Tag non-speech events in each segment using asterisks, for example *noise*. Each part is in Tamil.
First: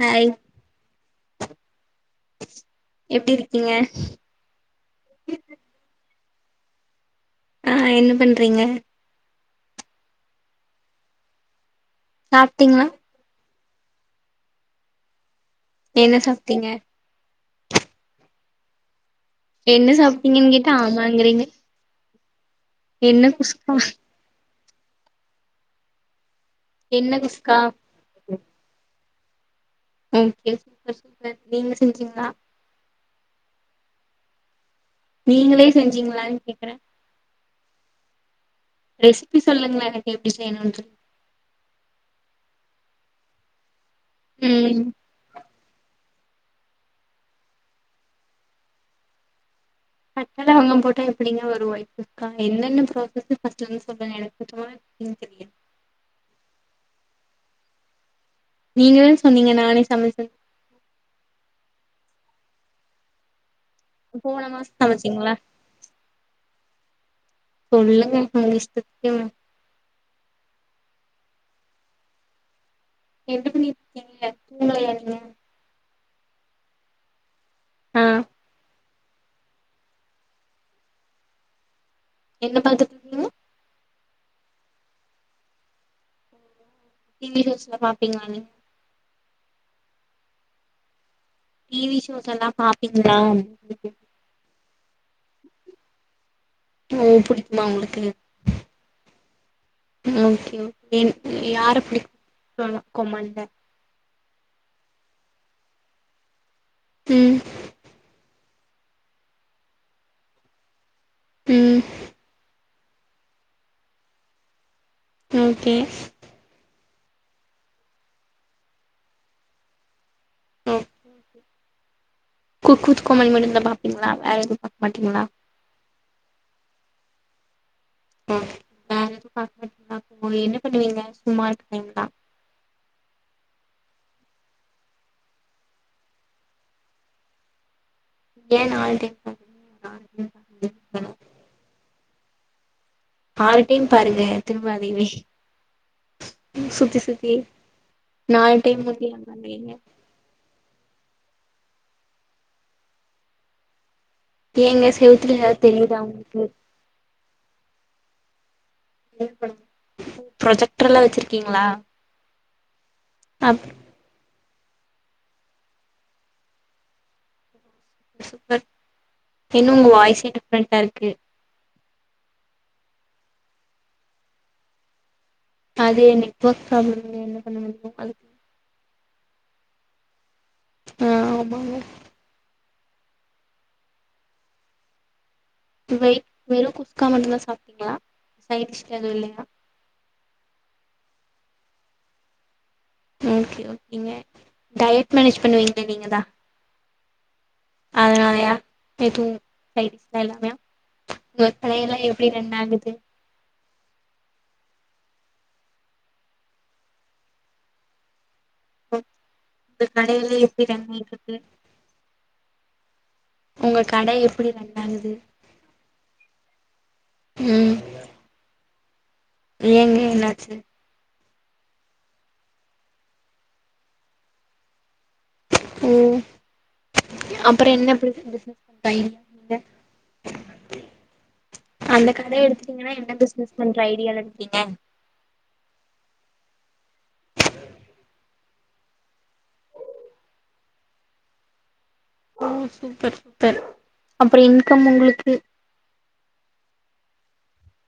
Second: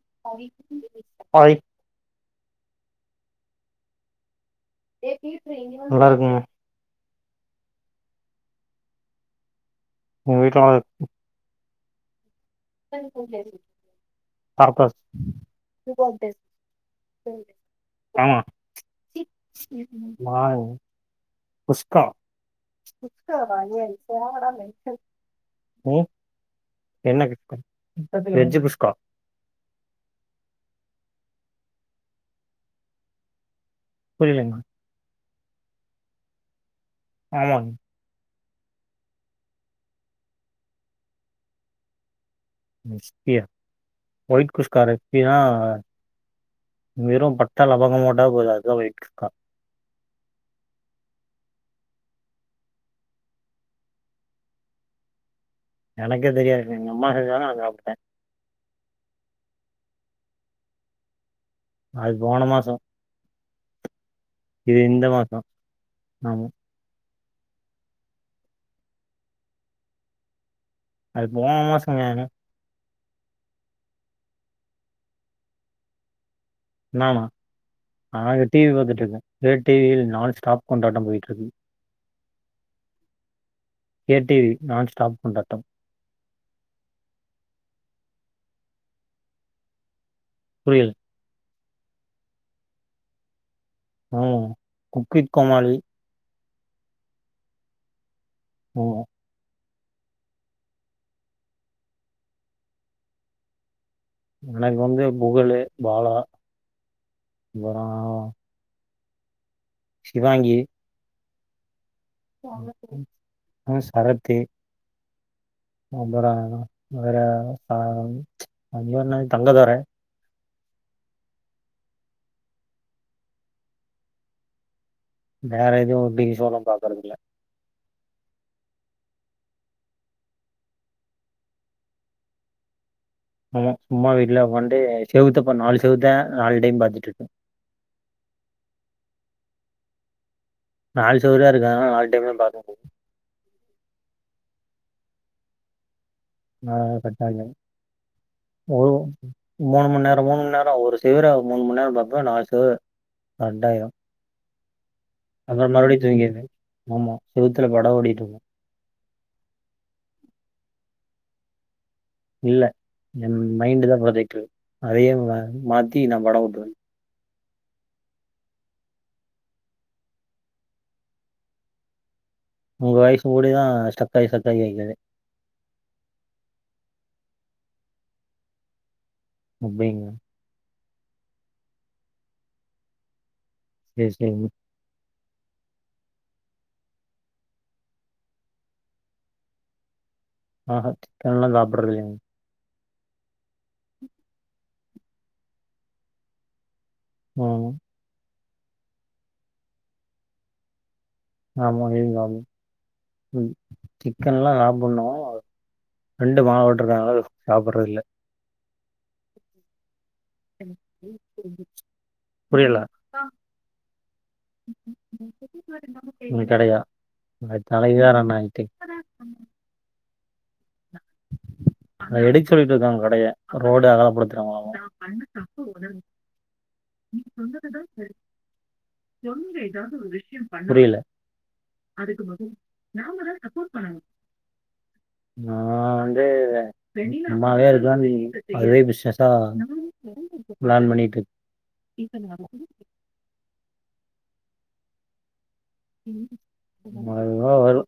ஹாய் ஹாய் எப்டி இருக்கீங்க நல்லா இருக்கங்க ஆஹ் என்ன பண்றீங்க உங்க வீட்ல ஆள் சாப்ட்டீங்களா *unintelligible* பரப்பஸ் என்ன சாப்ட்டீங்க ஆமா என்ன சாப்ட்டீங்கன்னு நான் கேட்டா ஆமாங்கிறீங்க குஸ்கா என்ன குஸ்காவா குஸ்கா ஏய் போங்கடா மெண் உம் என்ன குஸ் வெஜ்ஜு குஷ்கா ஓகே சூப்பர் சூப்பர் நீங்க செஞ்சீங்ளா புரியலீங்மா நீங்களே செஞ்சீங்களான்னு கேக்குறேன் ஆமாங் ரெசிபி சொல்லுங்ளே எனக்கு எப்டி செய்ணுன்றது *unintelligible* ஒயிட் குஸ்கா ம் ரெசிபியா வெறு பட்ட லவங்கொ போட்டா போது அது தா ஒயிட் குஸ்கா பட்டை லவங்கம் போட்டா எப்படிங்க ஒரு ஒயிட் குஸ்கா எனனென்ன ப்ராசஸுன்னு சொல்லுங்க எனக்கு சுத்தமா தெரியாது எனக்கே தெரியாது எங்க அம்மா செஞ் நீங்கதான சொன்னீங்க நானே சமைச்சன் அது போன மாசம் போன மாசோ இது இந்த சமைச்சீங்களா மாசோ ஆமா சொல்லுங்க உங்க இஷ்டத்துக்கு அது போன மாசங்க என்ன பண்ணிட்டு இருக்கீங்க தூங்கலையா இன்னும் ஆமா ஆ நாங்க டிவி பாத்துட்டு இரு இத டிவியில் நான் ஸ்டாப் கொண்டாட்டம் போயிட்டிருக்கு என்ன பாத்துட்டு இருக்கீங்க கே டிவி நான் ஸ்டாப் கொண்டாட்டம் டி வி நியூஸ்ல பாப்பிங்ளா நீங்க புரியல டி வி ஷோஸ் எல்லா பாப்பீங்ளா ம் குக் வித் கோமாளி ஓ புடிக்குமா உங்களுக்கு ம் ம் ஓகே ஓகே யார பிடிக்கு *inaudible* வித் கோமாளில எனக்கு வந்து புகழு பாலா ம் அப்பறோ சிவாங்கி ம் ஆ சரத்து ஓகே அப்பறோ அவர ப அவ பேரென்னது தங்கதெர ஓ குக் வித் கோமாளி மட்டும்தா பாப்பிங்களா வேற எதுவும் பாக் வேற எதுவு டிவி ஷோ ல்லா பாக்றதில்ல ஓ வேற எதுவு பாக்கமாட்டிங்களா அப்போ என்ன பண்ணுவீங்க சும்மா இருப்பிங்ளா ஆமா சும்மா வீட்ல ஒக்காண்டு செவுத்த பா நாலு செவுத்த நாலு டைம் பாத்துட்டு இருப்பே ஏன் நாலு டைம் *unintelligible* நாலு செவுருதா இருக்கு அதானால நாலு டைம்தா பாக்க முடியு ஆறு டைம் பாருங்க திரும்ப அதைவே நா கட்டாயம் நாலு டைம் ஒரு முடிய பண்ணுவீங்க. மூணு மண்நேரம் மூணு மண்நேரம் ஒரு சீ டிவில அவ மூணு மண்நேரம் பாப்பா நா அடுத்தது ரெண்டாயிரும் ஏங்க செவுத்துல எதாது தெரியுதா உங்களுக்கு தூங்கிருவேன். ஆமா. செவுத்துல படோ ஓடிட்டு இருக்கு ப்ரொஜெக்டர் எல்லா வெச்சிருக்கீங்ளா இல்ல என் மைண்டுதா ப்ரொஜெக்டர் அதயே மா மாத்தி நா படோ ஓட்டுவ சூப்பர் இன்னும் உங்க வாய்ஸே டிஃப்ரெண்டா இருக்கு உங்க வாய்சுங் கூடிதா ஸ்டரக்காயி ஸ்டரக்காயி கேக்குது அது என் நெட்வொர்க் ப்ராப்ளம்ங்க என்ன பண்ண முடியு அதுக் அப்டிங்ளா ஆஹ் ஆமாங்க செரி செரிங்க வெயிட் வெறு குஸ்கா மட்டுந்தா சாப்பிட்டீங்ளா சைடு டிஷ்க்கு எதுவு இல்லீங்ளா ஆஹ்ஹா சிக்கன் எல்லா சாப்பிடறது இல்லீங் ஓகே ஓகேங்க டயட் மேனேஜ் பண்ணுவீங்கள்ள நீங்கதா ம் அதனாலயா நேத்து உ நைட் எல்லாமயா நற்பனைய ஆமா எல்லா இதுங்க எப்படி ஆமா ரன் ஆகுது ம் சிக்கன் எல்லா சாப்பிடனு பிரெண்டு மால போட்டுருக்கான்ல்ல அத சாப்பிடறது இல்ல கடையிலயே எப்படி *unintelligible* உங்கள் கடை எப்டி ரன் ஆகுது என்ன கடையா ம் *unintelligible* ஆயிட்டே *unintelligible* ஏங்க என்னாச்சு எடுக்க சொல்லிட்டு இருக்காங்க கடைய ரோடு அகலப்படுத்துறாங்களாமா ஓ அப்புற என்ன பிஸி பிஸினஸ் பண்ணிட்ருக்கீங்க புரியல அந்த கடைய எடுத்துட்டீங்கன்னா என்ன பிசினஸ் பண்ற ஐடியா ல இருக்கீங்க நா வந்து சும்மாவே இருக்கலா அதுவே பிஸ்னஷா பிளான் பண்ணிட்டு ஓ சூப்பர் பர் அப்றம் இன்கம் உங்களுக்கு அதுவா வரு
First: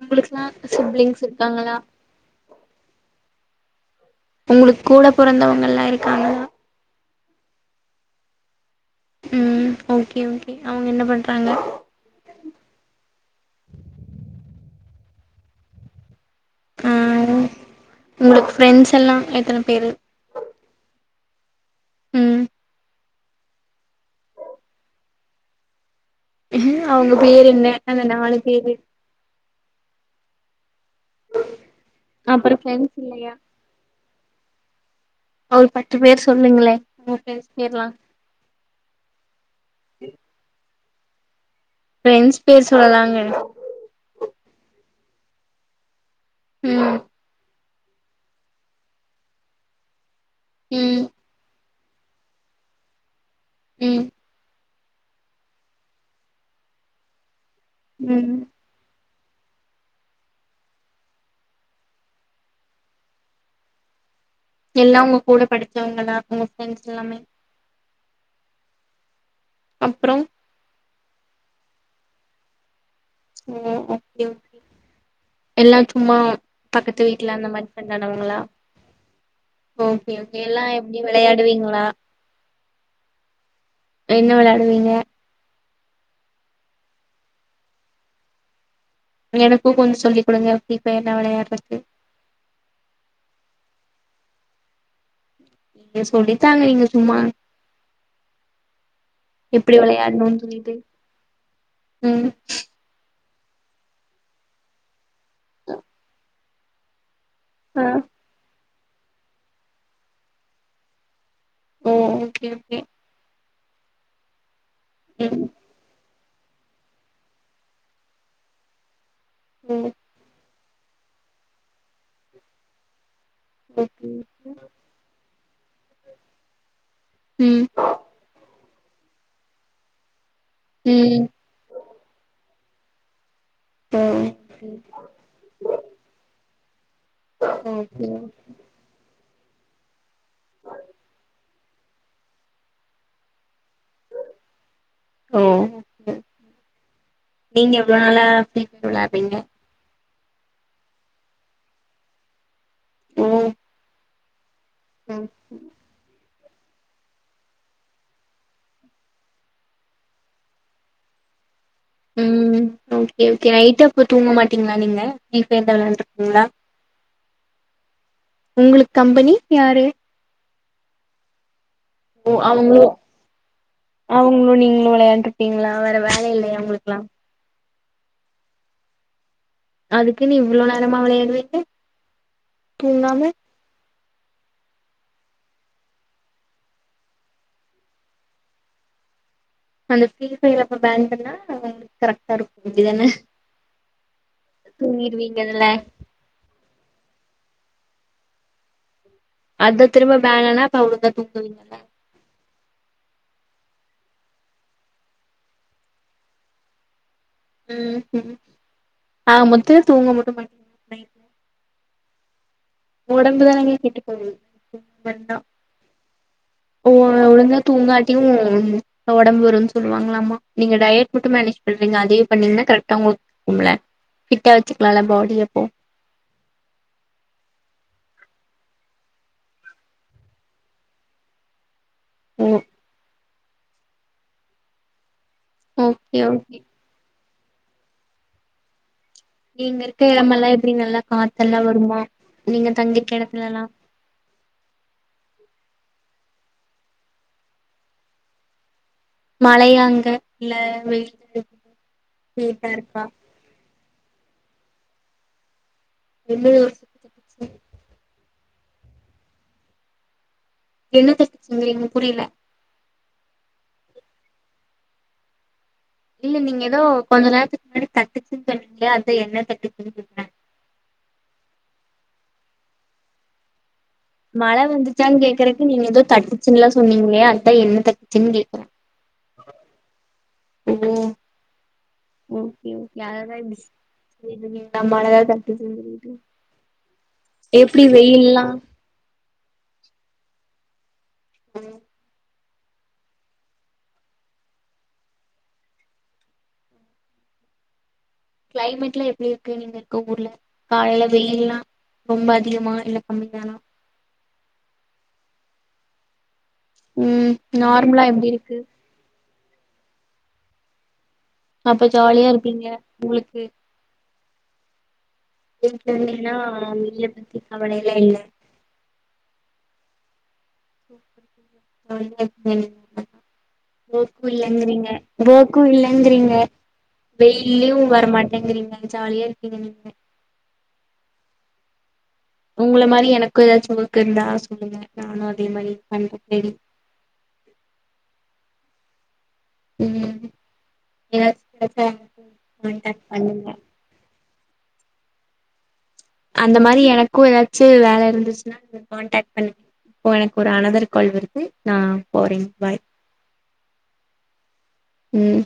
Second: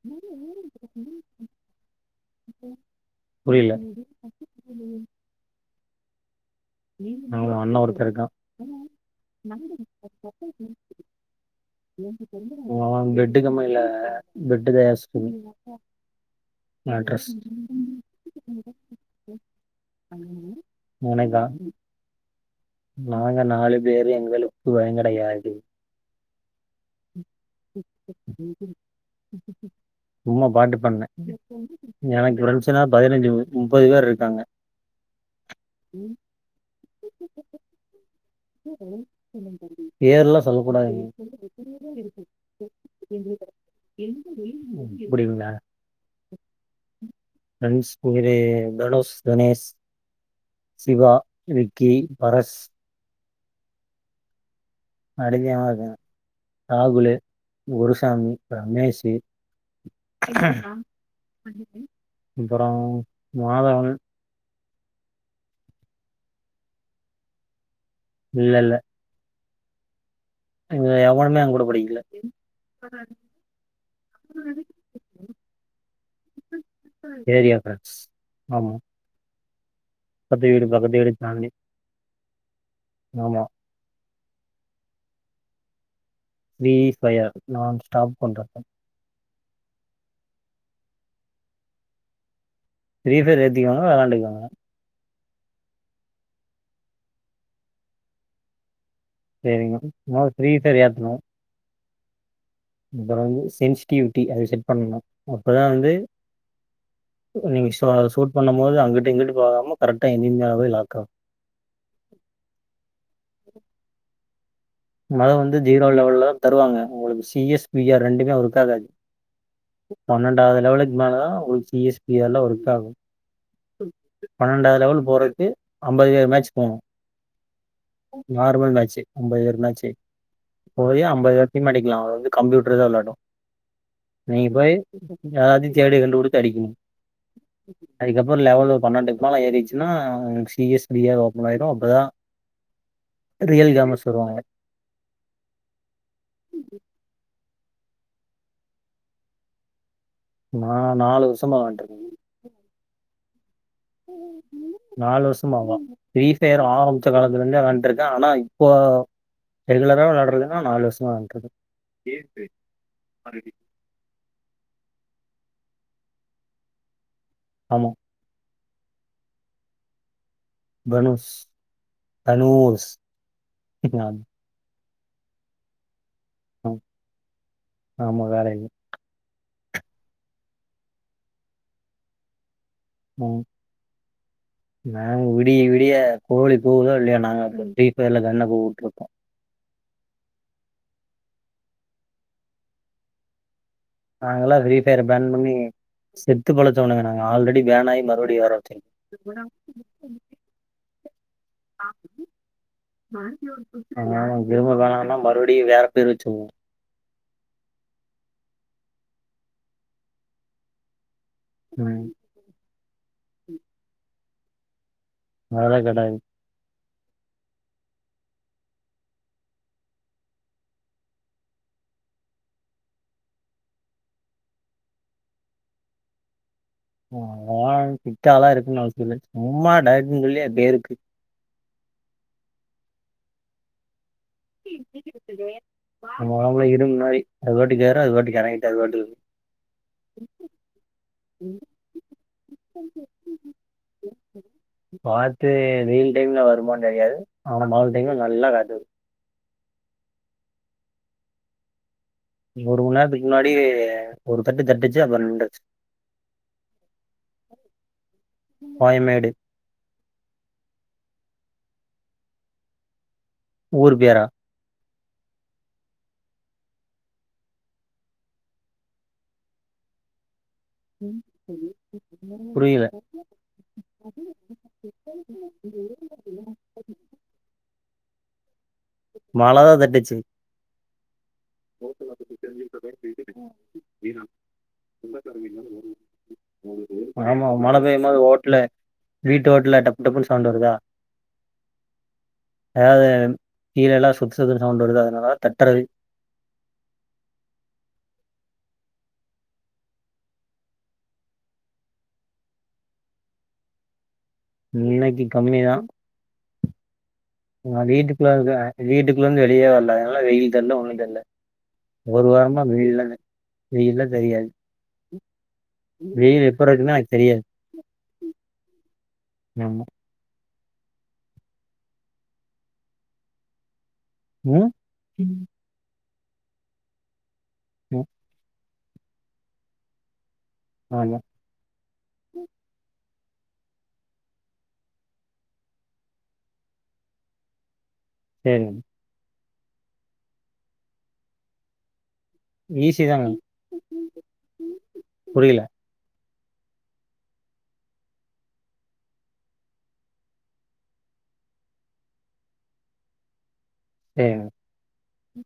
உங்களுக்குலா சிப்லிங்ஸ் இருக்காங்களா புரில உங்களுக்கு கூட பொறந்தவங்க எல்லா இரு க்காங்களா அண்ண ஒருத்த இருக்கா ம் ஓகே ஓகே அவங்க என்ன பண்றாங்க பெட்டு கம்மனில பெட்டு தயாரிச் ஆ *unintelligible* அட்ரஸ் உங்களுக்கு ஃப்ரெண்ட்ஸ் எல்லா எத்தன பேரு மூணேதான் *unintelligible* ம் நாங்க நாலு பேரு எங்களுக்கு பயங் கிடயாது அவங்க பேரு என்ன அந்த நாலு பேரு உமா பாட்டு எனக்கு அப்புறோ ஃபிரண்ஸ்னா ஃப்ரெண்ட்ஸ் பதினஞ்சு இல்லையா மு முப்பது பேர் இருப் க்காங்க ஒரு பத்து பேர் சொல்லுங்களே *unintelligible* லாம் பேர்லா சொல்லகூடாதுங் *inaudible* ஃபிரெண்ட்ஸ் பேர் சொல்லலாங்க இப்பிடி இருந்த ம் ஃபிரண்ட்ஸ் பேரு தனுஷ் கணேஷ் ம் சிவா விக் கே பரஸ் ம் நா அடிமயா தா இருக்க ராகுலு குருசாமி ம் ரமேசு *inaudible* இப்றோ மாதவன் எல்லா உங்க கூட படிச்சவங்களா உங்க ஃப்ரெண்ட்ஸ் எல்லாமே இல்ல இல்ல அப்றோ இதுல எவனுமே ஏங்கூட படிக்ல *inaudible* ஓ ஓகே ஓக் எல்லாம் சும்மா பக்கத்து வீட்டுல அந்த ஏரியா மாரி ஃப்ரெண்ட்ஸ் ஃப்ரண்டு *unintelligible* ஆமா ஓகே ஓகே பக்கத்து எல்லா வீடு பக்கத்து எப்டி வீடு தாண்டி வெளையாடுவீங்களா ஆமா ம் என்ன வெளயாடுவீங்க ஃப்ரீ ஃபயர் நா ஸ்டாப் கொண்டாட்டம் எனக்கு கொஞ்சோ சொல்லி் குடுங்க ஃப்ரீ ஃபயர் நா வெளையாடறக்கு ஃப்ரீ ஃபையர் ஏத்திக்கோங்க வெளாண்டுக்கோங்க நீங்க சொல்லித்தாங்க நீங் சும்மா எப்டி சேரிங்க *inaudible* மொத வெளையாட்ணுன் ப்ஃரீ சொல்லிட்டு ஃபயர் ஏத்ணு ம் ப்றம் வந்து சென்சிட்டிவிட்டி அத செட் பண்ணனு அப்பதா வந்து நீங் ஆ *unintelligible* சூட் பண்ணம்போ மொது அங்குட்டு இங்குட்டு போகாம கரெக்டா எதிரி மேல போய் லாக் ஆகு ம் ஓகே ஓகே மழ ம் வந்து ஜீரோ லெவல்ல தா தருவாங்க உங்களுக்கு சி எஸ் பி ஆர் ரெண்டுமே ஒர்க் ஆகாது ஓ பன்னெண்டாவ லெவலுக் மேல தா உங்களுக்கு சி எஸ், பி ஆர் லா ஒர்க் ஆகு ஓகே *inaudible* பன்னெண்டாவது லெவல் போறக்கு அம்பது மேட்ச் போனோ ம் நார்மல் மேச் ச் அம்பது பேரு மேட் ச்சி ஒரே ம் அம்பது வாட்டி மடிக்கலா அது வந்து கம்ப்யூட் டர்தா வெள்ளாடு ஓ நீங்க ஓகே போய் *inaudible* யாராச்சு தேடி கண்டு புடிச்சு அடிக்கீணு *inaudible* ஓகே அதுக்கப்றோ லெவல் ஓ பன்னண்டு மேல ஏறிடுச்சுன்னா சீயஸ்லியா ஓபன் ஆயிடு அப்தா ரியல் கேமர்ஸ் வருவாங்க ஓ நீங்க எவுளோ நாளா சேந்து வெளாட்றீங்க நா நாலு வருஷமா வெளாண்டிட்டுருக்கே உம் உ உ நாலு வருஷமாவா *unintelligible* பேர் ஆரம்பிச்ச காலத்துலே இருந்தே வெளாண்டுட்ருக்கே ஆனா இப்போ ரெகுலரா வெளாட்றதுன்னா நாலு வருஷமா வெளாண்டுட்ருக்கே உம் ஓகே ஓகே நைட்டு அப்ப தூங்க மாட் டீங்ளா நீங்க *unintelligible* ஆஹ் உங்குளுக் கம்பெனி யாரு தனுஷ் ஓ அவுங்ளோ தனுஷ் ஆமா, அவுங்ளோ நீ னு வெளையாண்ட்ருப்பீங்ளா வேர வே வேல இல்லையா ஆமா, உங்குளுக்கலாம் ஆமா வேல இல்ல அதுக்குனு இவ்ளோ நேரமா வெளையாடுவீங்க தூங்காம ம். நாங்க விடிய விடிய கோழி கூவுதோ இல்லையோ நாங்க அந்த பிரீ ஃபயர்ல கன்ன கூவா விட்டுருக்கோ அந்த பிரீ ஃபயர்ரே அப்ப பான் பண்ணா கர்ரெக்டா இருக்கோ அப்டிதானே நாங்கல்ல வெயிட்டா இருந்தாலுமே செத்து பொள *unintelligible* ஆல்ரெடி வேல மறுபடியு வர வச்சிரு அத திரும்ப பான் ஆனா அப்ப தூங்குவீங்கல்ல அ திரும்ப வேணாங்கன்னா மறுபடியும் வேற பேர் வச்சுருவோ உம் உ ஆக மொத்தத்துல தூங்க மட்டோ மாட்டிங்க நைட்டு உம் உடம்புதானுக கெட்டு போகுது நவழ கெடாய் உ ஒழுங்கா தூங்காட்டியு உடம்பு வருன்னு சொல்லுவாங்களாமா நீங்க டயட் மட்டும் மேனேஜ் பண்றீங்க அதே பண்ணீங்கன்னா கரெக்டா உங்குலுக் கும்லே ஃபிட் வச்சுக்கலாம்ல பாடி எப்போ அ ஆ ஃபிட்டாலா இருக்குனோனு அவசியம் இல்லை சும்மா டயட்னு சொல்லி அது பேருக்கு உம் *unintelligible* கேக் கேக்கு ஓகே ஓகே *unintelligible* இரும்பு மாரி அது வாட்டுக்கு ஏற அது வாட்டுக்கு இறங்கிட்டு அது வாட்டுக்கு இருக் நீங்க இருக்க இடமெல்லா எப்டி நல்லா காத்தெல்லா வருமா நீங்க தங்யிருக்க எடத்துலல்லா டீம்ல வருமான்னு தெரியாது ஆன நாலு டைம்ல நல்லா காத்து வரும் மழையாங்க இல்ல வெயலு ஒரு மூணு மண்நேரத்துக்கு முன்னாடி ஒரு தட்டு தட்டுச்சு அப்பற நிண்டுச்சு வெள்ளயோச்சு சு பாய்மேடு என்ன தட்டுச்சுங்களீங்க புரியில ஊர் பேரா இல்ல நீங்க ஏதோ கொஞ்சு நேரத்துக்கு முன்னாடி தட்டுச்சுன்னு சொன்னீங்களே அதா என்ன தட்டுச்சுன்னு சொன்னே *inaudible* புரியல மழ வந்துச்சான்னு கேக்குறக்கு நீங்க ஏதோ தட்டுச்சுன்னுல்லா சொன்னீங்களையா அதா என்ன தட்டுச்சுன்னு கேக்குறே மழதா தட்டுச்சு ஓ ஓகே ஓகே அதத இப்டி ச் சொல்லிட்ருக்க த மழத தட்டுச்சு செல்லிடு ஆமா மழ எப்டி பெய்யும் வெயில்லா டபுல் சவுண்டு வருதா உம் அதாவது கீழே எல்லா சுத்து சுத்து சவுண்ட் வருது அதனால தட்டுறது கிளைமேட் எல்லா எப்படி இருக்கு நீங்க இருக்க ஊர்ல காலையில வெயில்லா ரொம்ப அதிகமா இல்ல கம்மிதானா இன்னைக்கு கம்மிதா உம் நார்மலா எப்படி இருக்கு ந்து வெளியவே வரல அதனால வெயில் தெர்ல ஒன்னு தெரில அப்ப ஜாலியா இருப்பீங்க உங்களுக்கு வெயில்ல தெரியாது என்னா வெயில் எப்ப இருக்குன்னு வெயில எனக்கு பத்தி தெரியாது கவளைல்லா இல்ல ஆமா *unintelligible* வோக்கு ம் இல்லங்கிறீங்க வோக்கு இல்லங்கிறீங்க எ வெயில்லயு ம் வரமாட்டேங்கிறீங்க ஜாலியா இருப்பீங்க நீங்க ஆமா உங்கள மாரி எனக் க்கு ஏதாச் ஒர்க்கு இருந்தா சொல்லுங்க நானு அதே மாரி பண்ற தேடி என் உம் எ *inaudible* ஈஸி கான்டாக்ட் தாங்க பண்ணுங்க புரியல அந்த மாரி எனக்கு ஏதாச்சு வேல இருந்துச்சுன்னா கான்டாக்ட் பண்னு இப்போ எனக்கு ஒரு அனதர் கால் வருது நா போறேங்க பாய் தேவ ம்